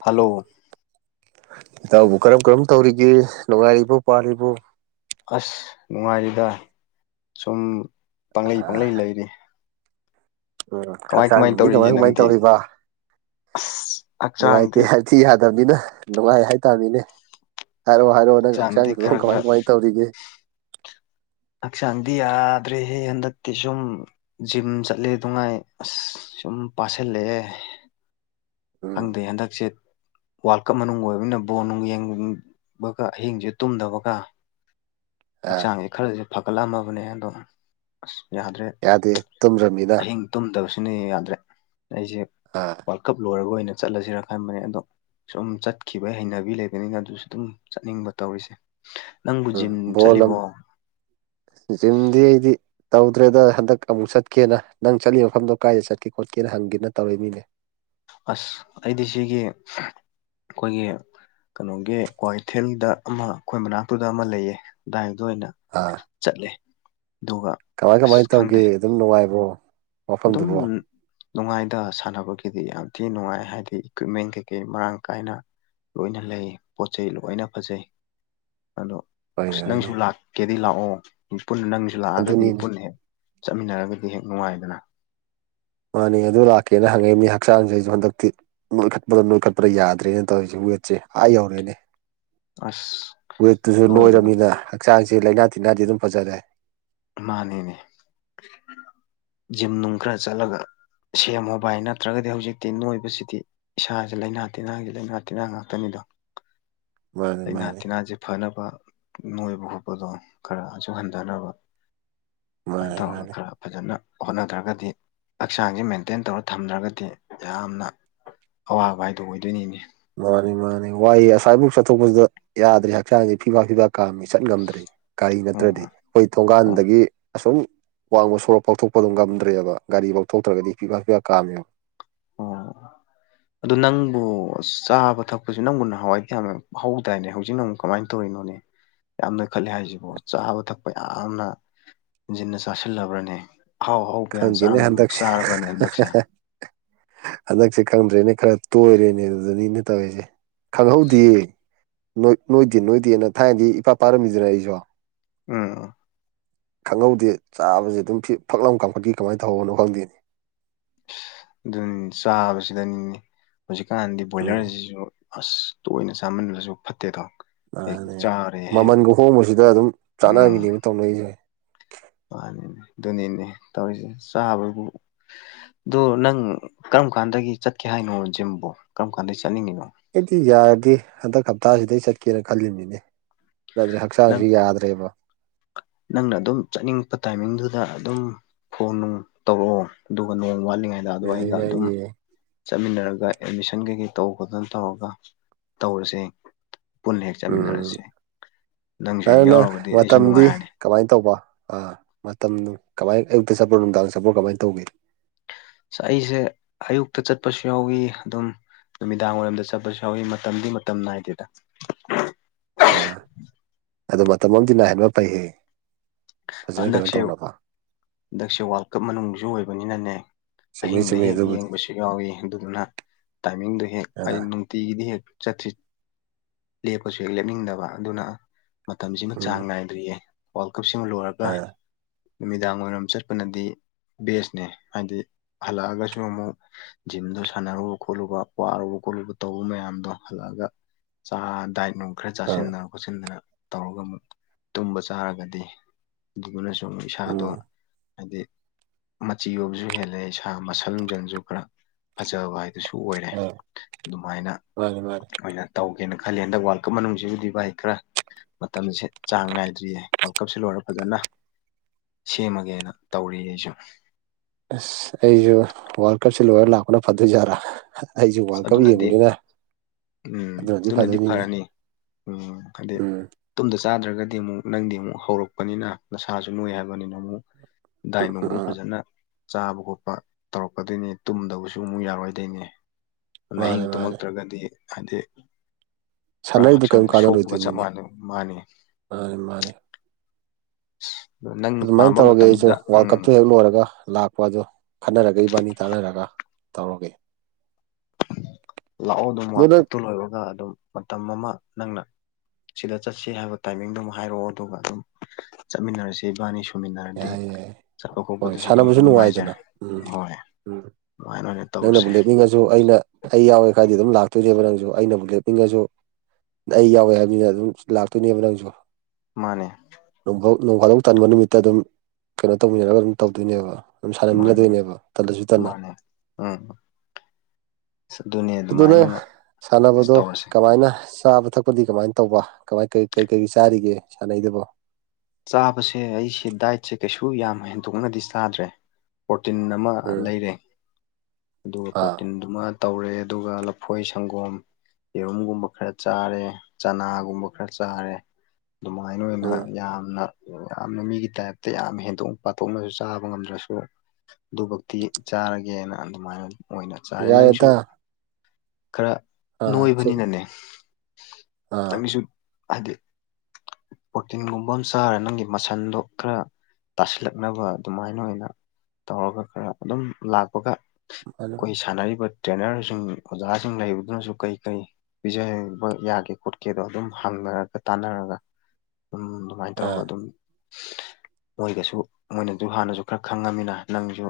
hello ꯏꯇꯥꯎꯕꯨ ꯀꯔꯝ ꯀꯔꯝ ꯇꯧꯔꯤꯒꯦ ꯅꯨꯡ ꯉꯥꯏꯔꯤꯕꯣ ꯄꯥꯜꯂꯤꯕꯣ ꯑꯁ ꯅꯨꯡꯉꯥꯏꯔꯤꯗ ꯁꯨꯝ ꯄꯪꯂꯩ ꯄꯪꯂꯩ ꯂꯩꯔꯤ ꯎꯝ ꯀꯃꯥꯏ ꯍꯛꯆꯥꯡ ꯗꯤ ꯇꯧꯔꯤꯒꯦ ꯀꯃꯥꯏ ꯀꯃꯥꯏ ꯅꯪꯗꯤ ꯇꯧꯔꯤꯕ ꯑꯁ ꯅꯨꯡꯉꯥꯏꯇꯦ ꯍꯛꯆꯥꯡꯗꯤ ꯍꯥꯏꯗꯤ ꯌꯥ ꯗꯝꯅꯤꯅ ꯅꯨꯡꯉꯥꯏ ꯍꯥꯏꯇꯥꯥꯝꯅꯤꯅꯦ ꯍꯥꯏꯔꯣ ꯍꯥꯏꯔꯛꯑꯣ ꯅꯪ ꯍꯛꯆꯥꯡ ꯍꯛꯆꯥꯡꯗꯤ ꯈꯔ ꯀꯃꯥꯏ ꯈꯔ ꯀꯃꯥꯏ ꯇꯧꯔꯤꯒꯦ ꯍꯛꯆꯥꯡꯗꯤ ꯌꯥꯗ꯭ꯔꯦꯍꯦ ꯍꯟꯗꯛꯇꯤ ꯁꯨꯝ ꯖꯤꯝ ꯆꯠꯂꯦ ꯗꯨꯉꯥꯏ ꯑꯁ ꯁꯨꯝ ꯄꯥꯁꯤꯜꯂꯛꯑꯦ [inaudible] ꯎꯝ ꯈꯪꯗꯦ ꯍꯟꯗꯛꯁꯦꯠ ꯋꯥꯔꯜ ꯀꯞ ꯃꯅꯨꯡ ꯑꯣꯏꯕꯅꯤꯅ ꯕꯣꯜ ꯅꯨꯡ ꯌꯦꯡꯕꯒ ꯑꯍꯤꯡꯁꯦ ꯇꯨꯝꯗꯕꯒ ꯑꯥ ꯍꯛꯆꯥꯡꯁꯦ ꯈꯔꯁꯦ ꯐꯒꯠꯂꯑꯝꯃꯕꯅꯦ ꯑꯗꯣ ꯑꯁ ꯌꯥꯗ꯭ꯔꯦ ꯌꯥꯗꯦ ꯇꯨꯝꯗ꯭ꯔꯕꯅꯤꯅ ꯑꯍꯤꯡ ꯇꯨꯝꯗꯕꯁꯤꯅ ꯌꯥꯗ꯭ꯔꯦ ꯑꯩꯁꯦ ꯑꯥ ꯋꯥꯔꯜ ꯀꯞ ꯂꯣꯏꯔꯒ ꯑꯣꯏꯅ ꯆꯠꯂꯁꯤꯔ ꯈꯟꯕꯅꯦ ꯑꯗꯣ ꯁꯨꯝ ꯆꯠꯈꯤꯕ ꯍꯩꯅꯕꯤ ꯂꯩꯕꯅꯤꯅ ꯑꯗꯨꯁꯨ ꯑꯗꯨꯝ ꯆꯠꯅꯤꯡꯕ ꯇꯧꯔꯤꯁꯦ ꯅꯪꯕꯨ ꯖꯤꯝ ꯍꯣꯂꯝ ꯆꯠꯂꯤꯕꯣ ꯖꯤꯃꯗꯤ ꯑꯩꯗꯤ ꯇꯧꯗ꯭ꯔꯦꯗ ꯍꯟꯗꯛ ꯑꯃꯨꯛ ꯆꯠꯀꯦꯅ ꯅꯪ ꯆꯠꯂꯤ ꯃꯐꯝꯗꯣ ꯀꯥꯏꯗ ꯆꯠꯀꯦ ꯈꯣꯠꯀꯦꯅ ꯍꯪꯒꯦꯅ ꯇꯧꯔ ꯃꯤꯅꯦ ꯑꯁ ꯑꯩꯗꯤ ꯁꯤꯒꯤ ꯑꯩꯈꯣꯏꯒꯤ ꯀꯩꯅꯣꯒꯤ ꯀ꯭ꯋꯥꯀꯊꯦꯜꯗ ꯑꯃ ꯑꯩꯈꯣꯏ ꯃꯅꯥꯛꯇꯨꯗ ꯑꯃ ꯂꯩꯌꯦ ꯑꯗꯨꯗꯥꯏ ꯑꯗꯨ ꯑꯣꯏꯅ ꯑꯥ ꯆꯠꯂꯦ ꯑꯗꯨꯒ ꯀꯃꯥꯏ ꯑꯁ ꯀꯃꯥꯏꯅ ꯇꯧꯒꯦ ꯈꯪꯗꯦ ꯑꯗꯨꯝ ꯅꯨꯡꯉꯥꯏꯕꯣ ꯑꯗꯨꯝ ꯅꯨꯡꯉꯥꯏꯗ ꯁꯥꯟꯅꯕꯒꯤꯗꯤ ꯌꯥꯝ ꯊꯤꯅ ꯅꯨꯡꯉꯥꯏ ꯍꯥꯏꯗꯤ ꯏꯀ꯭ꯋꯤꯞꯃꯦꯟ ꯀꯩꯀꯩ ꯃꯔꯥꯡ ꯀꯥꯏꯅ ꯂꯣꯏꯅ ꯂꯩ ꯄꯣꯠ ꯆꯩꯩ ꯂꯣꯏꯅ ꯐꯖꯩ ꯑꯗꯣ ꯍꯣꯏꯅꯦ ꯑꯁ ꯍꯣꯏꯅꯦ ꯅꯪꯁꯨ ꯂꯥꯛꯀꯦꯗꯤ ꯂꯥꯛꯑꯣ ꯄꯨꯟꯅ ꯅꯪꯁꯨ ꯂꯥꯛꯑꯒꯗꯤ ꯑꯗꯨꯅꯤꯅꯦ ꯄꯨꯟꯅ ꯍꯦꯛ ꯆꯠꯃꯤꯟꯅꯔꯒꯗꯤ ꯍꯦꯛ ꯅꯨꯡꯉꯥꯏꯗꯅ ꯃꯥꯅꯦ ꯑꯗꯨ ꯂꯥꯛꯀꯦꯅ ꯍꯪꯉꯛ ꯏꯝꯃꯤ ꯍꯛꯆꯥꯡꯁꯦ ꯑꯩꯁꯨ ꯍꯟꯗꯛꯇꯤ ꯅꯣꯏꯈꯠꯄꯗ ꯅꯣꯏꯈꯠꯄꯗꯥ ꯌꯥꯗ꯭ꯔꯦꯅ ꯇꯧꯔꯤꯖꯤꯕꯨ ꯋꯦꯠꯁꯦ ꯑꯥ ꯌꯧꯔꯦꯅꯦ ꯑꯁ ꯋꯦꯠꯇꯨꯁꯨ ꯅꯣꯏꯕꯗꯣ ꯅꯣꯏꯔꯝꯅꯤꯅ ꯍꯛꯆꯥꯡꯁ ꯂꯥꯏꯅꯥ ꯇꯤꯟꯅꯥꯗꯤ ꯑꯗꯨꯝ ꯐꯖꯔꯦ ꯃꯥꯅꯦꯅꯦ ꯖꯤꯝ ꯅꯨꯡ ꯈꯔ ꯆꯠꯂꯒ ꯁꯦꯝꯃꯨ ꯚꯥꯏ ꯅꯠꯇ꯭ꯔꯒꯗꯤ ꯍꯧꯖꯤꯛꯇꯤ ꯅꯣꯏꯕꯁꯤꯗꯤ ꯏꯁꯥꯁꯦ ꯂꯥꯏꯅꯥ ꯇꯤꯟꯅꯥꯒꯤ ꯂꯥꯏꯅꯥ ꯇꯤꯟꯅꯥ ꯉꯥꯛꯇꯅꯤꯗꯣ [inaudible] ꯃꯥꯅꯤ ꯂꯩꯅꯥ ꯃꯥꯅꯤ ꯇꯤꯟꯅꯥꯁꯦ ꯐꯅꯕ ꯅꯣꯏꯕ ꯈꯣꯠꯄꯗꯣ ꯈꯔ ꯑꯁꯨꯛ ꯍꯟꯊꯅꯕ ꯁꯨꯃꯥꯏꯅ ꯃꯥꯅꯤ ꯇꯧꯔꯒ ꯃꯥꯅꯤ ꯈꯔ ꯐꯖꯅ ꯍꯣꯠꯅꯗ꯭ꯔꯒꯗꯤ ꯍꯛꯆꯥꯡꯁꯦ ꯃꯦꯟꯇꯦꯟ ꯇꯧꯔ ꯊꯝꯗ꯭ꯔꯒꯗꯤ ꯌꯥꯝꯅ ꯑꯋꯥꯕ ꯍꯥꯏꯗꯣ ꯑꯣꯏꯗꯣꯏꯅꯤꯅꯦ ꯃꯥꯅꯤ ꯃꯥꯅꯤ ꯋꯥꯏꯍ ꯉꯁꯥꯏꯐꯧꯛ ꯆꯠꯊꯣꯛꯄꯁꯤꯗ ꯌꯥꯗ꯭ꯔꯦ ꯍꯛꯆꯥꯡꯁꯤ ꯐꯤꯐꯥ ꯐꯤꯐꯥ ꯀꯥꯝꯃꯤ ꯆꯠ ꯉꯝꯗ꯭ꯔꯦ ꯒꯥꯔꯤ ꯅꯠꯇ꯭ꯔꯗꯤ ꯑꯣ ꯑꯩꯈꯣꯏ ꯑꯣ ꯊꯣꯡꯒꯥꯟꯗꯒꯤ ꯑꯁꯣꯝ ꯋꯥꯡꯃ ꯁꯣꯔꯞ ꯐꯥꯎꯊꯣꯛꯄ ꯑꯗꯨꯝ ꯉꯝꯗ꯭ꯔꯦꯕ ꯒꯥꯔꯤ ꯐꯥꯎꯊꯣꯛꯇ꯭ꯔꯒꯗꯤ ꯐꯤꯐꯥ ꯐꯤꯐꯥ ꯀꯥꯝꯃꯦꯕ [unintelligible] ꯑꯣ ꯑꯗꯨ ꯅꯪꯕꯨ ꯆꯥꯕ ꯊꯛꯄꯁꯨ ꯅꯪꯕꯨ ꯅꯍꯥꯟꯋꯥꯏꯗꯤ ꯌꯥꯝꯅ ꯍꯧꯗꯥꯏꯅꯦ ꯍꯧꯖꯤꯛꯅ ꯑꯃꯨꯛ ꯀꯃꯥꯏꯅ ꯇꯧꯔꯤꯅꯣꯅꯦ ꯌꯥꯝꯅ ꯈꯜꯂꯦ ꯍꯥꯏꯁꯤꯕꯨꯣ ꯆꯥꯕ ꯊꯛꯄ ꯌꯥꯝꯅ ꯍꯦꯟꯖꯤꯟꯅ ꯆꯥꯁꯤꯜꯂꯕ꯭ꯔꯅꯦ ꯑꯍꯥꯎ ꯍꯥꯎꯕ ꯌꯥꯝ ꯈꯪꯗꯦꯅꯦ ꯍꯟꯗꯛꯁꯦ ꯆꯥꯔꯕꯅꯦ ꯍꯟꯗꯛꯁꯦ ꯍꯟꯗꯛꯁꯦ ꯈꯪꯝꯗ꯭ꯔꯦꯅꯦ ꯈꯔ ꯇꯣꯏꯔꯦꯅꯦ ꯑꯗꯨꯗꯩꯅꯤꯅꯦ ꯇꯧꯔꯤꯁꯦ ꯈꯪꯍꯧꯗꯦ ꯅꯣꯏꯗꯤ ꯅꯣꯏꯗꯦꯅ ꯊꯥꯏꯅꯗꯤ ꯏꯄꯥ ꯄꯥꯔꯝꯃꯤꯗꯨꯅꯤ ꯑꯩꯁꯨ ꯎꯝ ꯈꯪꯍꯧꯗꯦ ꯆꯥꯕꯁꯦ ꯑꯗꯨꯝ ꯐꯤ ꯐꯛꯂꯝ ꯀꯥꯈꯠꯈꯤ ꯀꯃꯥꯏꯅ ꯇꯧꯕꯅꯣ ꯈꯪꯗꯦ ꯑꯗꯨ ꯆꯥꯕꯁꯤꯗꯅꯤꯅꯦ ꯍꯧꯖꯤꯛꯀꯥꯟꯗꯤ ꯎꯝ ꯕꯣꯏꯂꯔꯁꯤꯁꯨ ꯑꯁ ꯇꯣꯏꯅ ꯆꯥꯃꯟꯕꯁꯨ ꯐꯠꯇꯦꯗꯣ ꯍꯦꯛ ꯃꯥꯅꯦ ꯆꯥꯔꯦ ꯍꯦꯛ ꯃꯃꯜꯒ ꯍꯣꯡꯕꯁꯤꯗ ꯑꯗꯨꯝ ꯎꯝ ꯆꯥꯟꯅꯕꯤꯅꯦꯕ ꯇꯧꯅꯔꯤꯁꯦ ꯃꯥꯅꯤꯅꯦ ꯑꯗꯨꯅꯤꯅꯦ ꯇꯧꯔꯤꯁꯦ ꯆꯥꯕꯕꯨ ꯑꯗꯨꯗꯣ ꯅꯪ ꯀꯔꯝ ꯀꯥꯟꯗꯒꯤ ꯆꯠꯀꯦ ꯍꯥꯏꯅꯣ ꯖꯤꯝꯕꯨ ꯀꯔꯝ ꯀꯥꯟꯗꯒꯤ ꯆꯠꯅꯤꯡꯉꯤꯅꯣ ꯑꯩꯗꯤ ꯌꯥꯔꯗꯤ ꯍꯟꯗꯛ ꯍꯞꯇꯥꯁꯤꯗꯩ ꯆꯠꯀꯦꯅ ꯈꯜꯂꯤꯅꯤꯅꯦ ꯅꯪ ꯅꯪꯅ ꯑꯗꯨꯝ ꯆꯠꯅꯤꯡꯉꯄ ꯇꯥꯏꯃꯤꯡꯗꯨꯗ ꯑꯗꯨꯝ ꯐꯣꯟ ꯅꯨꯡ ꯇꯧꯔꯛꯑꯣ ꯑꯗꯨꯒ ꯅꯣꯡ ꯋꯥꯠꯂꯤꯉꯩꯗ ꯑꯗꯣ ꯌꯥꯏꯌꯦ ꯑꯩꯒ ꯑꯗꯨꯝ ꯌꯥꯏꯌꯦ ꯆꯠꯃꯤꯟꯅꯔꯒ ꯑꯦꯠꯃꯤꯁꯟ ꯀꯩꯀꯩ ꯇꯧ ꯈꯣꯠꯇꯅ ꯇꯧꯔꯒ ꯇꯧꯔꯁꯦ ꯄꯨꯟꯅ ꯍꯦꯛ ꯆꯥꯃꯤꯟꯅꯔꯁꯤ ꯅꯪ ꯅꯪ ꯃꯇꯝꯗꯤ ꯅꯨꯡꯉꯥꯏꯔꯅꯤ ꯀꯃꯥꯏꯅ ꯇꯧꯕ ꯑꯥ ꯃꯇꯝ ꯀꯃꯥꯏ ꯑꯌꯨꯛꯇ ꯆꯠꯄꯔꯣ ꯅꯨꯡꯗꯥꯡꯗ ꯆꯠꯄꯔꯣ ꯀꯃꯥꯏꯅ ꯇꯧꯒꯦ ꯑꯩꯁꯦ ꯑꯌꯨꯛꯇ ꯆꯠꯄꯁꯨ ꯌꯥꯎꯏ ꯑꯗꯨꯝ ꯅꯨꯃꯤꯗꯥꯡ ꯋꯥꯏꯔꯝꯗ ꯆꯠꯄꯁꯨ ꯌꯥꯎꯏ ꯃꯇꯝꯗꯤ ꯃꯇꯝ ꯅꯥꯏꯗꯦꯗ ꯑ ꯃꯇꯝ ꯑꯃꯗꯤ ꯅꯥꯏꯍꯟꯕ ꯐꯩꯌꯦ ꯐꯖꯅ ꯀꯩꯅꯣ ꯍꯟꯗꯛꯁꯦ ꯇꯧꯅꯕ ꯍꯟꯗꯛꯁꯦ ꯋꯥꯜ ꯀꯞ ꯃꯅꯨꯡꯁꯨ ꯑꯣꯏꯕꯅꯤꯅꯅꯦ ꯆꯨꯝꯃꯤ ꯑꯍꯤꯡꯗ ꯆꯨꯝꯃꯤ ꯍꯦꯛ ꯑꯗꯨꯕꯨꯗꯤ ꯌꯦꯡꯕꯁꯨ ꯌꯥꯎꯏ ꯑꯗꯨꯗꯨꯅ ꯇꯥꯏꯃꯤꯡꯗꯨ ꯍꯦꯛ ꯑꯩ ꯑꯥ ꯅꯨꯡꯇꯤꯒꯤꯗꯤ ꯍꯦꯛ ꯆꯠꯁꯤ ꯂꯦꯞꯄꯁꯨ ꯍꯦꯛ ꯂꯦꯞꯅꯤꯡꯗꯕ ꯑꯗꯨꯅ ꯃꯇꯝꯁꯤꯃ ꯎꯝ ꯆꯥꯡ ꯅꯥꯏꯗ꯭ꯔꯤꯌꯦ ꯋꯥꯜ ꯀꯞꯁꯤꯃ ꯂꯣꯏꯔꯒ ꯑꯥ ꯅꯨꯃꯤꯗꯥꯡ ꯋꯥꯏꯔꯝ ꯆꯠꯄꯅꯗꯤ ꯕꯦꯁꯅꯦ ꯍꯥꯏꯗꯤ ꯍꯜꯂꯛꯑꯒꯁꯨ ꯑꯃꯨꯛ ꯖꯤꯝꯗꯣ ꯁꯥꯟꯅꯔꯨꯕ ꯈꯣꯠꯂꯨꯕ ꯋꯥꯔꯨꯕ ꯀꯣꯠꯂꯨꯕ ꯇꯧꯕ ꯃꯌꯥꯝꯗꯣ ꯍꯜꯂꯛꯑꯒ ꯆꯥ ꯗꯥꯏꯠ ꯅꯣꯡ ꯈꯔ ꯑꯥ ꯆꯥꯁꯤꯟꯗꯅ ꯈꯣꯠꯆꯤꯟꯗꯅ ꯇꯧꯔꯒ ꯑꯃꯨꯛ ꯇꯨꯝꯕ ꯆꯥꯔꯒꯗꯤ ꯑꯗꯨꯗꯨꯅꯁꯨ ꯎꯝ ꯨꯢꯁꯥꯗꯣ ꯍꯥꯏꯗꯤ ꯃꯆꯤ ꯑꯣꯏꯣꯕꯁꯨ ꯍꯦꯜꯂꯦ ꯏꯁꯥ ꯃꯁꯜ ꯅꯨꯡꯁꯟꯁꯨ ꯈꯔ ꯐꯖꯕ ꯍꯥꯏ ꯑꯗꯨꯁꯨ ꯑꯣꯏꯔꯦ ꯑ ꯑꯗꯨꯃꯥꯏꯅ ꯃꯥꯅꯤ ꯃꯥꯅꯤ ꯑꯩꯈꯣꯏꯅ ꯇꯧ ꯀꯦꯅ ꯈꯜꯂꯦ ꯍꯟꯗꯛ ꯋꯥꯔꯜ ꯀꯞ ꯃꯅꯨꯡꯁꯤꯕꯨꯗꯤ ꯚꯥꯏ ꯈꯔ ꯃꯇꯝꯁꯦ ꯆꯥꯡ ꯅꯥꯏꯗ꯭ꯔꯤꯌꯦ ꯋꯥꯜꯀꯞꯁꯦ ꯂꯣꯏꯔꯒ ꯐꯖꯅ ꯁꯦꯝꯃꯒꯦꯅ ꯇꯧꯔꯤ ꯑꯩꯁꯨ ꯑꯁ ꯑꯩꯁꯨ ꯋꯥꯔꯜ ꯀꯞꯁꯦ ꯂꯣꯏꯔ ꯂꯥꯛꯄꯅ ꯐꯗꯨꯏ ꯖꯥꯠꯂ ꯑꯩꯁꯨ ꯋꯥꯜ ꯀꯞ ꯑꯗꯨꯅꯗꯤ ꯌꯦꯡꯕꯅꯤꯅ ꯎꯝ ꯑꯗꯨꯅꯗꯤ ꯐꯔꯅꯤ ꯎꯝ ꯍꯥꯏꯗꯤ ꯎꯝ ꯇꯨꯝꯗꯔꯁꯨ ꯆꯥꯗ꯭ꯔꯒꯗꯤ ꯑꯃꯨꯛ ꯅꯪꯗꯤ ꯑꯃꯨꯛ ꯍꯧꯔꯛꯄꯅꯤꯅ ꯅꯁꯥꯁꯨ ꯅꯣꯏ ꯍꯥꯏꯕꯅꯤꯅ ꯑꯃꯨꯛ ꯗꯥꯏꯠ ꯎꯝ ꯅꯣꯡ ꯎꯝ ꯎꯝ ꯐꯖꯅ ꯆꯥꯕ ꯈꯣꯠꯄ ꯇꯧꯔꯛꯀꯗꯣꯏꯅꯦ ꯇꯨꯝꯗꯕꯁꯨ ꯑꯃꯨꯛ ꯌꯥꯔꯣꯏꯗꯣꯏꯅꯦ ꯑꯍꯤꯡ ꯃꯥꯅꯦ ꯃꯥꯅꯦ ꯇꯨꯝꯃꯛꯇ꯭ꯔꯒꯗꯤ ꯍꯥꯏꯗꯤ ꯄꯨꯔꯥ ꯁꯥꯟꯅꯔꯤꯗꯨ ꯀꯔꯤꯝ ꯍꯛꯆꯥꯡꯗ ꯁꯣꯛꯄꯒ ꯆꯞ ꯀꯥꯟꯅꯔꯣꯏꯗꯣꯏꯅꯤꯅꯦ ꯃꯥꯟꯅꯩ ꯃꯥꯅꯤ ꯃꯥꯅꯦ ꯃꯥꯅꯦ ꯑꯗꯨꯃꯥꯏꯅ ꯇꯧꯔꯒꯦ ꯑꯩꯁꯨ ꯃꯇꯝꯗ ꯋꯥꯜꯜ ꯎꯝ ꯀꯞꯇꯨ ꯍꯦꯛ ꯂꯣꯏꯔꯒ ꯂꯥꯛꯄ ꯑꯗꯨ ꯈꯟꯅꯔꯒ ꯏꯕꯥꯅꯤ ꯇꯥꯅꯔꯒ ꯇꯧꯔꯒꯦ ꯂꯥꯛꯑꯣ ꯑꯗꯨꯝ ꯑꯗꯨ ꯋꯥꯔꯜ ꯅꯪ ꯀꯞꯇꯨ ꯂꯣꯏꯔꯒ ꯑꯗꯨꯝ ꯃꯇꯝ ꯑꯃ ꯅꯪꯅ ꯁꯤꯗ ꯆꯠꯁꯤ ꯍꯥꯏꯕ ꯇꯥꯏꯃꯤꯡꯗꯨ ꯍꯥꯏꯔꯛꯑꯣ ꯑꯗꯨꯒ ꯑꯗꯨꯝ ꯆꯠꯃꯤꯟꯅꯔꯁꯤ ꯏꯕꯥꯅꯤ ꯁ ꯌꯥꯏ ꯌꯥꯏ ꯍꯣꯏ ꯑꯗꯨꯝ ꯁꯥꯟꯅꯕꯁꯨ ꯅꯨꯡꯉꯥꯏꯗꯅ ꯅꯨꯡꯉꯥꯏꯖꯔꯦ ꯎꯝꯝ ꯍꯣꯏ ꯎꯝ ꯑꯗꯨꯃꯥꯏꯅ ꯑꯣꯏꯅ ꯅꯪꯅꯕꯨ ꯇꯧꯔꯁꯦ ꯂꯦꯞꯅꯤꯡꯉꯁꯨ ꯑꯩꯅ ꯑꯩ ꯌꯥꯎꯋꯦ ꯈꯗꯤ ꯑꯗꯨꯝ ꯂꯥꯛꯇꯣꯏꯅꯦꯕ ꯅꯪꯁꯨ ꯑꯩꯅꯕꯨ ꯂꯦꯞꯅꯤꯡꯉꯁꯨ ꯑꯩ ꯌꯥꯎꯋꯦ ꯍꯥꯏꯕꯅꯤꯅ ꯑꯗꯨꯝ ꯂꯥꯛꯇꯣꯏꯅꯦꯕ ꯅꯪꯁꯨ ꯃꯥꯅꯦ ꯅꯣꯡꯐꯥꯎ ꯅꯣꯡ ꯈꯥꯗꯣꯛ ꯇꯟꯕ ꯅꯨꯃꯤꯠꯇ ꯑꯗꯨꯝ ꯀꯩꯅꯣ ꯇꯧꯃꯤꯟꯅꯔꯒ ꯑꯗꯨꯝ ꯇꯧꯗꯣꯏꯅꯦꯕ ꯑꯗꯨꯝ ꯃꯥꯅꯦ ꯁꯥꯟꯅꯃꯤꯟꯅꯗꯣꯏꯅꯦꯕ ꯇꯜꯂꯁꯨ ꯇꯂ ꯃꯥꯅꯦ ꯎꯝ ꯑꯁ ꯑꯗꯨꯅꯦ ꯑꯗꯨꯅ ꯑꯗꯨꯃꯥꯏꯅ ꯑꯣꯏꯅ ꯁꯥꯟꯅꯕꯗꯣ ꯇꯧꯔꯁꯦ ꯀꯃꯥꯏꯅ ꯆꯥꯕ ꯊꯛꯄꯗꯤ ꯀꯃꯥꯏꯅ ꯇꯧꯕ ꯀꯃꯥꯏ ꯀꯩ ꯀꯩ ꯆꯥꯔꯤꯒꯦ ꯁꯥꯟꯅꯩꯗꯨꯕꯨꯣ ꯆꯥꯕꯁꯦ ꯑꯩꯁꯦ ꯗꯥꯏꯠꯁꯦ ꯀꯩꯁꯨ ꯌꯥꯝ ꯍꯦꯟꯗꯣꯛꯅꯗꯤ ꯆꯥꯗ꯭ꯔꯦ ꯄ꯭ꯔꯣꯇꯤꯟ ꯑꯃ ꯎꯝ ꯂꯩꯔꯦ ꯑꯗꯨꯒ ꯑꯥ ꯄ꯭ꯔꯣꯇꯤꯟꯗꯨꯃ ꯇꯧꯔꯦ ꯑꯗꯨꯒ ꯂꯐꯣꯏ ꯁꯪꯒꯣꯝ ꯌꯦꯔꯨꯝꯒꯨꯝꯕ ꯈꯔ ꯆꯥꯔꯦ ꯆꯅꯥꯒꯨꯝꯕ ꯈꯔ ꯆꯥꯔꯦ ꯑꯗꯨꯃꯥꯏꯅ ꯑꯣꯏꯅ ꯎꯝ ꯌꯥꯝ ꯌꯥꯝꯅ ꯃꯤꯒꯤ ꯇꯥꯏꯞꯇ ꯌꯥꯝ ꯍꯦꯟꯗꯣꯛꯅ ꯄꯥꯊꯣꯛꯅꯁꯨ ꯆꯥꯕ ꯉꯝꯗ꯭ꯔꯁꯨ ꯑꯗꯨꯕꯨꯛꯇꯤ ꯆꯥꯔꯒꯦꯅ ꯑꯗꯨꯃꯥꯏꯅ ꯑꯣꯏꯅ ꯆꯥꯔꯦ ꯅꯪꯁꯨ ꯌꯥꯔꯦꯗ ꯈꯔ ꯑꯥ ꯁꯨꯝ ꯅꯣꯏꯕꯅꯤꯅꯅꯦ ꯑꯥ ꯅꯪꯒꯤꯁꯨ ꯑꯦ ꯄ꯭ꯔꯣꯇꯒꯨꯝ ꯕꯣꯝ ꯆꯥꯔꯦ ꯅꯪꯒꯤ ꯃꯁꯟꯗꯣ ꯈꯔ ꯇꯥꯁꯤꯜꯂꯛꯅꯕ ꯑꯗꯨꯃꯥꯏꯅ ꯑꯣꯏꯅ ꯇꯧꯔꯒ ꯈꯔ ꯑꯗꯨꯝ ꯂꯥꯛꯄꯒ ꯃꯥꯅꯤ ꯑꯩꯈꯣꯏ ꯁꯥꯟꯅꯔꯤꯕ ꯇ꯭ꯔꯦꯅꯔꯁꯤꯡ ꯑꯣꯖꯥꯁꯤꯡ ꯂꯩꯕꯗꯨꯅꯁꯨ ꯀꯔꯤ ꯀꯔꯤ ꯄꯤꯖꯕ ꯌꯥꯒꯦ ꯈꯣꯠꯀꯦꯗꯣ ꯑꯗꯨꯝ ꯍꯪꯅꯔꯒ ꯇꯥꯟꯅꯔꯒ ꯑꯗꯨꯝ ꯁꯃꯥꯏꯅ ꯇꯧꯔꯒ ꯑꯥ ꯑꯗꯨꯝ [inaudible] ꯃꯣꯏꯒꯁꯨ ꯃꯣꯏꯅꯁꯨ ꯍꯥꯟꯅꯁꯨ ꯈꯔ ꯈꯪꯉꯃꯤꯅ ꯅꯪꯁꯨ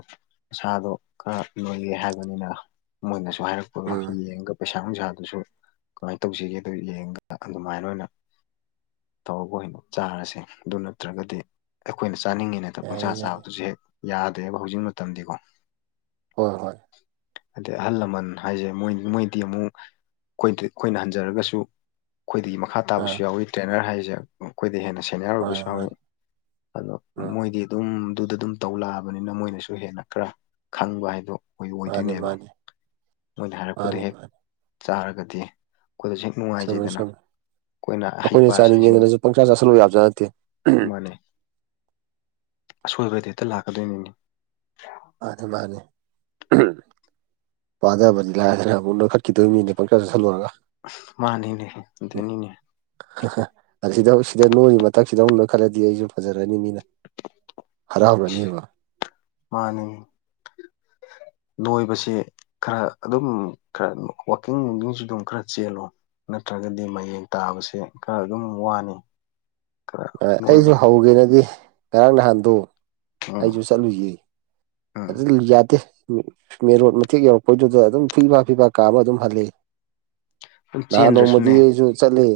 ꯃꯁꯥꯗꯣ ꯈꯔ ꯂꯣꯏꯌꯦ ꯍꯥꯏꯕꯅꯤꯅ ꯃꯣꯏꯅꯁꯨ ꯍꯥꯏꯔꯛꯄꯗꯣ ꯎꯝ ꯌꯦꯡꯒ ꯄꯩꯁꯥ ꯅꯨꯡꯁꯥꯗꯨꯁꯨ ꯀꯃꯥꯏꯅ ꯇꯧꯖꯒꯦ ꯑꯗꯨ ꯌꯦꯡꯕꯗ ꯑꯗꯨꯃꯥꯏꯅ ꯑꯣꯏꯅ ꯇꯧꯔꯛ ꯋ‌ꯣꯏꯅ‌ꯣ ꯆꯥꯔꯁꯦ ꯑꯗꯨ ꯅꯠꯇ꯭ꯔꯒꯗꯤ ꯑꯩꯈꯣꯏꯅ ꯆꯥꯅꯤꯡꯉ‌ꯦꯅ ꯍ‌ꯦꯛꯇ ꯄꯪꯆꯥ ꯌꯥꯏꯌꯦ ꯌꯥꯏꯌꯦ ꯆꯥꯕꯗꯨꯁꯨ ꯍꯦꯛ ꯌꯥꯗꯦꯕ ꯍꯧꯖꯤꯛ ꯃꯇꯝꯗꯤꯀꯣ ꯍꯣꯏ ꯍꯣꯏ ꯑꯗꯩ ꯑꯍꯜ ꯂꯃꯟ ꯍꯥꯏꯁꯦꯣꯏ ꯃꯣꯏꯗꯤ ꯑꯃꯨꯛ ꯑꯩꯈ ꯑꯩꯈꯣꯏꯅ ꯍꯟꯖꯔꯒꯁꯨ ꯑꯩꯈꯣꯏꯗꯒꯤ ꯃꯈꯥ ꯑꯥ ꯇꯥꯕꯁꯨ ꯌꯥꯎꯋꯤ ꯇ꯭ꯔꯦꯅꯔ ꯍꯥꯏꯁꯦ ꯑꯩꯈꯣꯏꯗ ꯍꯦꯟꯅ ꯁꯦꯅꯤꯌꯔ ꯃꯥꯅꯤ ꯑꯣꯏꯕꯁꯨ ꯍꯧꯎꯋꯤ ꯃꯥꯅꯤ ꯑꯗꯣ ꯎꯝ ꯃꯣꯏꯗꯤ ꯑꯗꯨꯝ ꯑꯗꯨꯗ ꯑꯗꯨꯝ ꯇꯧ ꯂꯛꯑꯕꯅꯤꯅ ꯃꯣꯏꯅꯁꯨ ꯍꯦꯟꯅ ꯈꯔ ꯈꯪꯕ ꯍꯥꯏꯗꯣ ꯑꯩꯈꯣꯏ ꯃꯥꯅꯤ ꯑꯣꯏꯗꯣꯏꯅꯦꯕ ꯃꯥꯅꯤ ꯅꯣꯏꯅ ꯍꯥꯏꯔꯛꯄꯗꯣ ꯃꯥꯅꯤ ꯍꯦꯛ ꯃꯥꯅꯤ ꯆꯥꯔꯒꯗꯤ ꯑꯩꯈꯣꯏꯗꯁꯨ ꯍꯦꯛ ꯆꯨꯝꯃꯦ ꯅꯨꯡꯉꯥꯏꯖꯩꯗꯅ ꯆꯨꯝꯃꯦ ꯑꯩꯈꯣꯏꯅ ꯍꯩ ꯄ ꯍꯥꯏꯁꯤꯡꯗ ꯆ ꯆꯥꯁꯤꯜꯂꯨ ꯌꯥꯕꯖꯥꯠ ꯅꯠꯇꯦ ꯑꯁꯣꯏꯕꯗ ꯍꯦꯛꯇ ꯂꯥꯛꯀꯗꯣꯏꯅꯤꯅꯤ ꯃꯥꯅꯦ ꯃꯥꯅꯦ ꯄꯥꯗꯕꯅꯤ ꯂꯥꯏꯗꯅ ꯑꯃꯨꯛ ꯅꯈꯠꯈꯤꯗꯣꯏ ꯃꯤꯅꯦ ꯄꯪꯈꯥ ꯆꯠ ꯁꯜꯂꯨꯔꯒ ꯃꯥꯅꯤꯅꯦ ꯗꯅꯤꯅꯦ ꯁꯤꯗ ꯁꯤꯗ ꯅꯣꯡꯒꯤ ꯃꯊꯛ ꯁꯤꯗ ꯍꯧꯅ ꯈꯜꯂꯗꯤ ꯑꯩꯁꯨ ꯐꯖꯔꯅꯤ ꯃꯤꯅ ꯈꯔꯕꯅꯤꯕ ꯃꯥꯅꯦ ꯅꯣꯏꯕꯁꯦ ꯈꯔ ꯑꯗꯨꯝ ꯈꯔ ꯋꯥꯋꯀꯤꯡ ꯅꯨꯡꯡꯁꯨ ꯑꯗꯨꯝ ꯈꯔ ꯆꯦꯜꯂꯣ ꯅꯠꯇ꯭ꯔꯒꯗꯤ ꯃꯌꯦꯡ ꯇꯥꯕꯁꯤ ꯈꯔ ꯑꯗꯨꯝ ꯋꯥꯅꯤ ꯈꯔ ꯅꯣꯏꯕ ꯑꯩꯁꯨ ꯍꯧꯒꯦꯅꯗꯤ ꯉꯔꯥꯡ ꯅꯍꯥꯟꯗꯣ ꯎꯝ ꯑꯩꯁꯨ ꯆꯠꯂꯨꯁꯦ ꯎꯝ ꯑꯗꯨꯗꯤ ꯌꯥꯗꯦ ꯃ‌ꯦ ꯃꯦꯟꯔꯣꯠ ꯃꯇꯦꯛ ꯌꯧꯔꯛꯄꯩꯗꯨꯗ ꯑꯗꯨꯝ ꯐꯤꯕꯥ ꯐꯤꯕꯥ ꯀꯥꯃ ꯑꯗꯨꯝ ꯍꯜꯂ‌ꯦ ꯑꯗꯨꯝ ꯅꯍꯥꯟ ꯅꯣꯡꯃꯗꯤ ꯆꯦꯟꯗ꯭ꯔꯁꯨꯅꯦ ꯑꯩꯖꯨ ꯆꯠꯂꯤ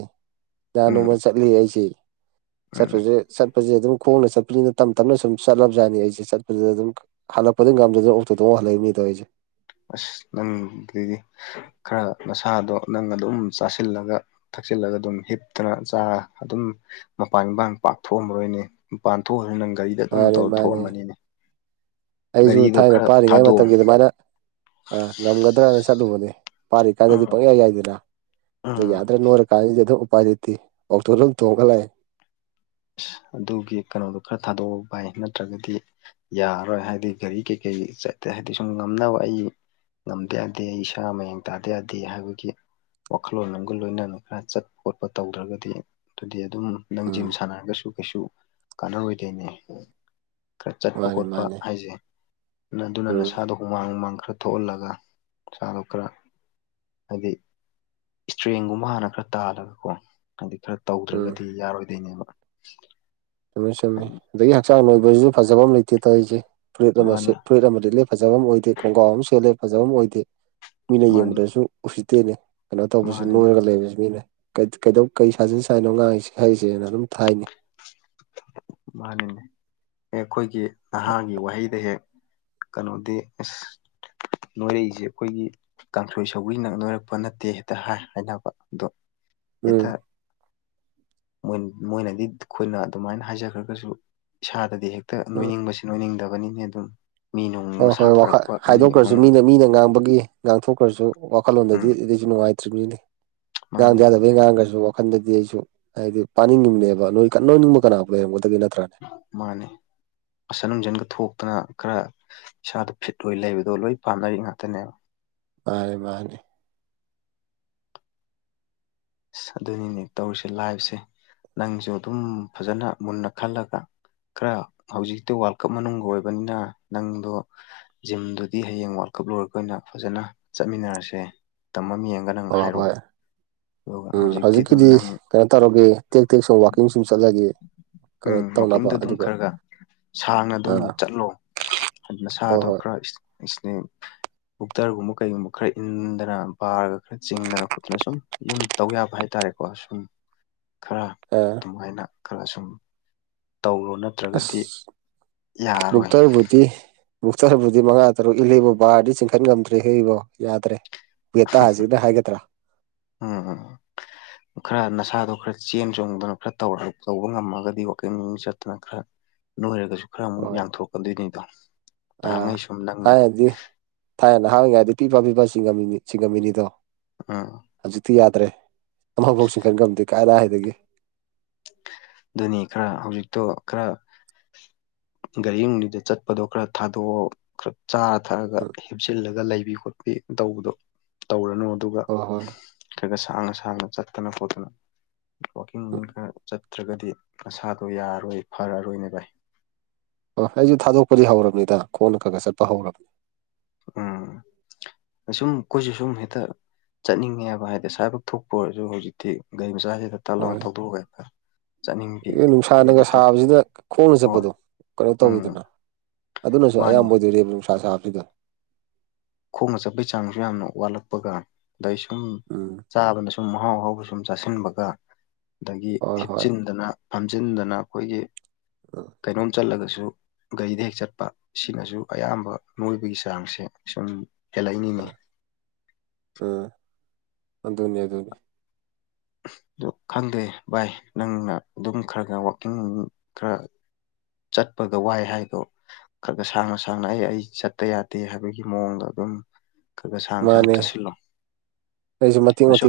ꯅꯍꯟ ꯎꯝ ꯅꯣꯡꯃ ꯆꯠꯂꯤ ꯑꯩꯁꯦ ꯎꯝ ꯆꯠꯄꯁꯦ ꯆꯠꯄꯁꯦ ꯑꯗꯨꯝ ꯈꯣꯡꯅ ꯆꯠꯄꯅꯤꯅ ꯇꯞ ꯇꯞꯅ ꯁꯨꯝ ꯆꯠꯂꯕꯖꯥꯠꯅꯤ ꯑꯩꯁꯦ ꯆꯠꯄꯗꯨꯗ ꯑꯗꯨꯝ ꯍꯜꯂꯛꯄꯗ ꯉꯝꯗꯗꯅ ꯑꯣꯛꯇꯣ ꯇ‌ꯣꯡꯉ ꯍꯜꯂꯛꯏꯝꯅꯦ ꯇꯧꯔꯤꯖ‌ꯦ ꯑꯁ ꯅꯪꯗꯤ ꯈꯔ ꯅꯁꯥꯗꯣ ꯅꯪ ꯑꯗꯨꯝ ꯆꯥꯁꯤꯜꯂꯒ ꯊꯛꯆꯤꯜꯂꯒ ꯑꯗꯨꯝ ꯍꯤꯞꯇꯅ ꯆꯥ ꯑꯗꯨꯝ ꯃꯄꯥꯟ ꯏꯄꯥꯟ ꯄꯥꯛ ꯊꯣꯛꯑꯝꯃꯔꯣꯏꯅꯦ ꯃꯄꯥꯟ ꯊꯣꯛꯑꯖꯨ ꯅꯪ ꯒꯥꯔꯤꯗ ꯑꯗꯨꯝ ꯇꯧꯔ ꯊꯣꯛꯑꯝꯃꯅꯤꯅꯦ ꯑꯩꯖꯨ ꯒꯥꯔꯤꯗꯣ ꯊꯥꯏꯅ ꯈꯔ ꯄꯥꯔꯤꯉꯩ ꯊꯥꯗꯣꯛꯑꯣ ꯃꯇꯝꯒꯤ ꯑꯗꯨꯃꯥꯏꯅ ꯑꯥ ꯉꯝꯒꯗ꯭ꯔꯅ ꯆꯠꯂꯨꯕꯅꯦ ꯄꯥꯔꯤꯀꯥꯟꯗꯗꯤ ꯎꯝ ꯄꯪꯌꯥ ꯌꯥꯏꯗꯅ ꯑꯗꯨ ꯎꯝ ꯌꯥꯗ꯭ꯔꯥ ꯅꯣꯏꯔꯀꯥꯟꯁꯤꯗꯗꯨ ꯎꯄꯥꯏ ꯂꯩꯇꯦ ꯑꯣꯛꯇꯣꯗ ꯑꯗꯨꯝ ꯇꯣꯡꯉ ꯂꯥꯛꯑꯦ ꯑꯗꯨꯒꯤ ꯀꯩꯅꯣꯗ‌ꯣ ꯈꯔ ꯊꯥꯗꯣꯛꯑꯣ ꯚꯥꯏ ꯅꯠꯇ꯭ꯔꯒꯗꯤ ꯌꯥꯔꯔꯣꯏ ꯍꯥꯏꯗꯤ ꯒꯥꯔꯤ ꯀꯩꯀꯩ ꯑ ꯍꯥꯏꯗꯤ ꯁꯨꯝ ꯉꯝꯅꯕ ꯑꯩ ꯉꯝꯗ ꯌꯥꯗꯦ ꯑꯩ ꯏꯁꯥ ꯃꯌꯦꯡ ꯇꯥꯗ ꯌꯥꯗꯦ ꯍꯥꯏꯕꯒꯤ ꯋꯥꯈꯜꯂꯣꯟ ꯑꯃꯒ ꯂꯣꯏꯅꯅ ꯈꯔ ꯆꯠꯄ ꯈꯣꯠꯄ ꯇꯧꯗ꯭ꯔꯒꯗꯤ ꯑꯗꯨꯗꯤ ꯑꯗꯨꯝ ꯅꯪ ꯖꯤꯝ ꯎꯝ ꯁꯥꯟꯅꯔꯒꯁꯨ ꯀꯩꯁꯨ ꯀꯥꯟꯅꯔꯣꯏꯗꯩꯅꯦ ꯈꯔ ꯆꯠꯄ ꯃꯥꯅꯦ ꯈꯣꯠꯄ ꯃꯥꯅꯦ ꯍꯥꯏꯖ‌ꯦ ꯑꯗꯨꯅ ꯎꯝ ꯅꯁꯥꯗꯣ ꯍꯨꯃꯥꯡ ꯍꯨꯃꯥꯡ ꯈꯔ ꯊꯣꯛꯍꯜꯂꯒ ꯏꯁꯥꯥꯗꯣ ꯈꯔ ꯍꯥꯏꯗꯤ ꯏꯁꯇ꯭ꯔꯦꯡꯒꯨꯝꯕ ꯍꯥꯟꯅ ꯈꯔ ꯇꯥꯜꯂꯒꯀꯣ ꯍꯥꯏꯗꯤ ꯈꯔ ꯎꯝ ꯇꯧꯗ꯭ꯔꯒꯗꯤ ꯌꯥꯔꯣꯏꯗꯩꯅꯦꯕ ꯆꯨꯝꯃꯤ ꯆꯨꯝꯃꯤ ꯑꯗꯒꯤ ꯍꯛꯆꯥꯡ ꯅꯣꯏꯕꯁꯤꯁꯨ ꯐꯖꯕꯝ ꯂꯩꯇꯦ ꯇꯧꯔꯤꯁꯦ ꯐꯨꯔꯤꯠ ꯑꯃ ꯃꯥꯅꯤ ꯁꯨꯠ ꯐꯨꯔꯤꯠ ꯑꯃ ꯂꯤꯠꯂ‌ꯩ ꯐꯖꯕꯝ ꯑꯣꯏꯗꯦ ꯈꯣꯡꯒ꯭ꯔꯥꯎ ꯑꯝ ꯁꯦꯠꯂꯦ ꯐꯖꯕꯝ ꯑꯣꯏꯗꯦ ꯃꯤꯅ ꯃꯥꯅꯤ ꯌꯦꯡꯕꯗꯁꯨ ꯎꯁꯤꯠꯇꯦꯅꯦ ꯀꯩꯅꯣ ꯇꯧꯕꯁꯦ ꯃꯥꯅꯤ ꯅꯣꯏꯔꯒ ꯂꯩꯕꯁꯦ ꯃꯤꯅ ꯀꯩ ꯀꯩꯗꯧ ꯀꯩ ꯁꯥꯖꯤꯟ ꯁꯥꯟꯅꯣ ꯉꯥꯡꯉꯤꯁꯤ ꯍꯥꯏꯔꯤꯁꯦꯅ ꯑꯗꯨꯝ ꯊꯥꯏꯅꯤ ꯃꯥꯅꯤꯅꯦ ꯑꯩꯈꯣꯏꯒꯤ ꯅꯍꯥꯒꯤ ꯋꯥꯍꯩꯗ ꯍꯦꯛ ꯀꯩꯅꯣꯗꯤ ꯏꯁ ꯅꯣꯏꯔꯛꯏꯁꯦ ꯑꯩꯈꯣꯏꯒꯤ ꯀꯥꯡꯁꯣꯏ ꯁꯧꯒꯔꯤꯅ ꯅꯣꯏꯔꯛꯄ ꯅꯠꯇꯦ ꯍꯦꯛꯇ ꯍꯥꯏ ꯍꯥꯏꯅꯕ ꯑꯗꯣ ꯎꯝ ꯍ‌ꯦꯠꯇ ꯃ‌ꯣꯏꯅ ꯃꯣꯏꯅꯗꯤ ꯑꯩꯈꯣꯏꯅ ꯑꯗꯨꯃꯥꯏꯅ ꯍꯥꯏꯖꯈ꯭ꯔꯒꯁꯨ ꯏꯁꯥꯗꯗꯤ ꯍꯦꯛ ꯍ‌ꯦꯛꯇ ꯎꯝ ꯅꯣꯏꯅꯤꯡꯕꯁꯤ ꯅꯣꯏꯅꯤꯡꯗꯕꯅꯤꯅꯦ ꯑꯗꯨꯝ ꯃꯤ ꯅꯨꯡ ꯍꯣꯏ ꯃꯁꯥ ꯍꯣꯏ ꯋꯥꯈꯜ ꯐꯔꯛꯄ ꯃꯤ ꯍꯥꯏꯗꯣꯛꯈ꯭ꯔꯁꯨ ꯑꯍꯨꯝ ꯃꯤꯅ ꯃꯤꯅ ꯉꯥꯡꯕꯒꯤ ꯉꯥꯡꯊꯣꯛꯈ꯭ꯔꯁꯨ ꯎꯝ ꯋꯥꯈꯜꯂꯣꯟꯗꯗꯤ ꯑꯗꯨꯏꯁꯨ ꯅꯨꯡꯉꯥꯏꯇꯦ ꯭ꯅꯤ ꯉꯥꯡꯗ ꯃꯥꯅꯦ ꯌꯥꯗꯕꯩ ꯉꯥꯡꯈ꯭ꯔꯁꯨ ꯋꯥꯈꯟꯗꯗꯤ ꯑꯩ [unintelligible] ꯍꯥꯏꯗꯤ ꯄꯥꯅꯤꯡꯉꯤꯕꯅꯦꯕ ꯅ‌ꯣꯏ ꯅꯣꯏꯅꯤꯡꯕ ꯀꯅꯥꯕꯨ ꯂꯩꯔꯝꯒꯗꯒꯦ ꯅꯠ ꯃꯥꯅꯦ ꯃꯁꯟ ꯅꯨꯡꯖꯟꯒ ꯊꯣꯛꯇꯅ ꯈꯔ ꯏꯁꯥꯗ ꯐꯤꯠ ꯑꯣꯏ ꯂꯩꯕꯗꯣ ꯂꯣꯏ ꯄꯥꯝꯅꯔꯤ ꯉꯥꯛꯇꯅꯦꯕ ꯃꯥꯅꯦ ꯃꯥꯅꯦ ꯑꯁ ꯑꯗꯨꯅꯤꯅꯦ ꯇꯧꯔꯤꯁꯦ ꯂꯥꯏꯐ ꯁꯦ ꯅꯪꯁꯨ ꯑꯗꯨꯝ ꯐꯖꯅ ꯃꯨꯟꯅ ꯈꯜꯂꯒ ꯈꯔ ꯍꯧꯖꯤꯛꯇꯤ ꯋꯥꯔꯜ ꯀꯞ ꯃꯅꯨꯡ ꯑꯣꯏꯕꯅꯤꯅ ꯅꯪꯗꯣ ꯖꯤꯝꯗꯨꯗꯤ ꯍꯌꯦꯡ ꯋꯥꯔꯜ ꯀ ꯀꯞ ꯂ‌ꯣꯏꯔꯒ ꯑꯣꯏꯅ ꯐꯖꯅ ꯆꯠꯃꯤꯟꯅꯔꯁꯦ ꯃꯇꯝ ꯑꯝ ꯌꯦꯡꯉꯒ ꯅꯪ ꯍꯣꯏ ꯍꯥꯏꯔꯛꯑꯣ ꯍꯣꯏ ꯑꯗꯨꯒ ꯎꯝ ꯍꯧꯖꯤꯛꯇꯤ ꯑꯗꯨꯝ ꯍꯧꯖꯤꯛꯀꯤꯗꯤ ꯅꯪ ꯀꯩꯅꯣ ꯇꯧꯔꯒꯦ ꯇꯦꯛ ꯇꯦꯛ ꯁꯨꯝ ꯋꯥꯛꯀꯤꯡ ꯁꯨꯝ ꯆꯠꯂꯒꯦ ꯀꯩꯅꯣ ꯎꯝ ꯇꯧꯅꯕ ꯋꯥꯛꯀꯤꯡꯗꯣ ꯑꯗꯨꯝ ꯑꯗꯨꯒ ꯈꯔ ꯈꯔ ꯁꯥꯡꯅ ꯑꯗꯨꯝ ꯑꯥ ꯆꯠꯂꯣ ꯍꯥꯏ ꯍꯣꯏ ꯅꯁꯥꯗꯣ ꯍꯣꯏ ꯈꯔ ꯏꯁ ꯏꯁ ꯅꯪ ꯕꯨꯛꯇꯔꯒꯨꯝꯕ ꯀꯩꯒꯨꯝꯕ ꯈꯔ ꯏꯟꯗꯅ ꯕꯥꯔꯒ ꯈꯔ ꯆꯤꯡꯗꯅ ꯈꯣꯠꯇꯅ ꯁꯨꯝ ꯌꯨꯝ ꯇꯧ ꯌꯥꯕ ꯍꯥꯏꯇꯥꯔꯦꯀꯣ ꯁꯨꯝ ꯈꯔ ꯑꯥ ꯑꯗꯨꯃꯥꯏꯅ ꯈꯔ ꯁꯨꯝ ꯇꯧꯔꯣ ꯑꯁ ꯅꯠꯇ꯭ꯔꯒꯗꯤ ꯌꯥꯔꯣꯏ ꯕꯨꯛꯇꯔꯕꯨꯗꯤ ꯕꯨꯛꯇꯔꯕꯨꯗꯤ ꯃꯉꯥ ꯇꯔꯨꯛ ꯏꯜꯂꯦꯕ ꯕꯥꯔꯗꯤ ꯆꯤꯡꯈꯠ ꯉꯝꯗ꯭ꯔꯦꯍ‌ꯦ ꯏꯕꯣ ꯌꯥꯗ꯭ꯔꯦ ꯋꯦꯇꯥꯁꯤꯗ ꯍꯥꯏꯒꯗ꯭ꯔꯥ ꯎꯝ ꯎꯝ ꯈꯔ ꯅꯁꯥꯗꯣ ꯈꯔ ꯆꯦꯟ ꯆꯣꯡꯗꯅ ꯈꯔ ꯇꯧꯔ ꯇꯧꯕ ꯉꯝꯃꯒꯗꯤ ꯋꯥꯛꯀꯤꯡ ꯆꯠꯇꯅ ꯈꯔ ꯅꯣꯏꯔꯒꯁꯨ ꯈꯔ ꯑꯃꯨꯛ ꯍꯣꯏ ꯌꯥꯡꯊꯣꯔꯛꯀꯗꯣꯏꯅꯤꯗꯣ ꯑꯥ ꯊꯥꯏꯅꯗꯤ ꯊꯥꯏꯅ ꯍꯥꯡꯏꯉꯥꯏꯗꯤ ꯄꯤꯕ ꯄꯤꯕ ꯆꯤꯡꯉꯝꯃꯤꯅꯤꯗꯣ ꯎꯝ ꯍꯧꯖꯤꯗꯤꯤ ꯌꯥ ꯠꯇ꯭ꯔꯦ ꯑꯃꯐꯥꯎ ꯈꯟ ꯉꯝꯗꯦ ꯀꯥꯏꯔ ꯍꯥꯏꯗꯒꯤ ꯑꯗꯨꯅꯤ ꯈꯔ ꯍꯧꯖꯤꯛꯇꯣ ꯈꯔ ꯒꯥꯔꯤ ꯅꯨꯡꯅꯤꯗ ꯆꯠꯄꯗꯣ ꯈꯔ ꯊꯥꯗꯣꯛꯑꯣ ꯈꯔ ꯆꯥꯔ ꯊꯛꯑꯒ ꯎꯝ ꯍꯦꯞꯆꯤꯜꯂꯒ ꯂꯩꯕꯤ ꯈꯣꯠꯄꯤ ꯇꯧꯕꯗꯣ ꯇꯧꯔꯅꯨ ꯑꯗꯨꯒ ꯍꯣꯏ ꯍꯣꯏ ꯈꯔ ꯈ ꯁꯥꯡꯅ ꯁꯥꯡꯅ ꯆꯠꯇꯅ ꯈꯣꯠꯇꯅ ꯋꯥꯋꯀꯤꯡ ꯋꯀꯤꯡ ꯈꯔ ꯆꯠ ꯅꯠꯇ꯭ꯔꯒꯗꯤ ꯅꯁꯥꯗꯣ ꯌꯥꯔꯔꯣꯏ ꯐꯔꯔꯣꯏꯅ ꯥꯏ ꯍꯣꯏ ꯑꯩꯁꯨ ꯊꯥꯗꯣꯛꯄꯗꯤ ꯍꯧꯔꯕꯅꯤꯗ ꯈꯣꯟꯅ ꯈꯒ ꯆꯠꯄ ꯍꯧꯔꯕꯅꯤ ꯎꯝ ꯁꯨꯝ ꯈꯨꯁꯨ ꯁꯨꯝ ꯍꯦꯇꯥ ꯆꯠꯅꯤꯡꯉꯦꯕ ꯍꯥꯏꯗꯤ ꯑ ꯏꯁꯁꯥꯏꯕꯛ ꯊꯣꯛꯄ ꯑꯣꯏꯔꯁꯨ ꯍꯧꯖꯤꯛꯇꯤ ꯒꯥꯔꯤ ꯃꯆꯥꯁꯤꯗ ꯇꯠꯂꯥꯎꯒ ꯊꯧꯗꯣꯛꯑꯒ ꯆꯠꯅꯤꯡꯕꯤ ꯅꯨꯡꯁꯥꯅꯪꯒ ꯑꯗꯨꯒꯤꯗ ꯇꯧ ꯁꯥꯕꯁꯤꯅ ꯈꯣꯡꯅ ꯍꯣꯏ ꯆꯠꯄꯗꯣ ꯀꯩꯅꯣ ꯎꯝ ꯇꯧꯋꯤꯗꯅ ꯑꯗꯨꯅꯁꯨ ꯃꯥꯅꯤ ꯑꯌꯥꯝꯕ ꯑꯣꯏꯗꯣꯏꯔꯤꯕ ꯅꯨꯡꯁꯥ ꯁꯥ ꯍꯥꯞꯕꯁꯤꯗꯣ ꯈꯣꯡꯅ ꯆꯠꯄꯒꯤ ꯆꯥꯡꯁꯨ ꯌꯥꯝꯅ ꯋꯥꯠꯂꯛꯄꯒ ꯑꯗꯩ ꯁꯨꯝ ꯎꯝ ꯆꯥꯕꯅ ꯁꯨꯝ ꯃꯍꯥꯎ ꯑꯍꯥꯎꯕ ꯁꯨꯝ ꯆꯥꯁꯤꯟꯕꯒ ꯑꯗꯒꯤ ꯍꯣꯏ ꯍꯣꯏ ꯍꯤꯞꯆꯤꯟꯗꯅ ꯐꯝꯖꯤꯟꯗꯅ ꯑꯩꯈꯣꯏꯒꯤ ꯎꯝ ꯀꯩꯅꯣꯝ ꯆꯜꯂꯒꯁꯨ ꯁꯨ ꯒꯥꯔꯤꯗ ꯍꯦꯛ ꯆꯠꯄ ꯁꯤꯅꯁꯨ ꯑꯌꯥꯝꯕ ꯅꯣꯏꯕꯒꯤ ꯆꯥꯡꯁꯦ ꯁꯨꯝ ꯆꯦꯜꯂꯛꯏꯅꯦ ꯎꯝ ꯑꯗꯨꯅꯤ ꯑꯗꯨꯅꯤ [unintelligible] ꯑ ꯈꯪꯗꯦ ꯚꯥꯏ ꯅꯪꯅ ꯑꯗꯨꯝ ꯈꯔ ꯈꯔ ꯋꯥꯋꯀꯤꯡ ꯈꯔ ꯆꯠꯄꯒ ꯋꯥꯏ ꯍꯥꯏꯗꯣ ꯈꯔꯒ ꯁꯥꯡꯅ ꯁꯥꯡꯅ ꯑꯩ ꯑꯩ ꯆꯠꯇ ꯌꯥꯗꯦ ꯍꯥꯏꯕꯒꯤ ꯃꯑꯣꯡꯗ ꯑꯗꯨꯝ ꯈꯔ ꯈ ꯁꯥꯡ ꯁꯥꯡ ꯃꯥꯅꯦ ꯇꯥꯁꯤꯜꯂꯣꯨꯝ ꯑꯩꯁꯨ ꯃꯇꯦꯛ ꯃꯇꯦꯛ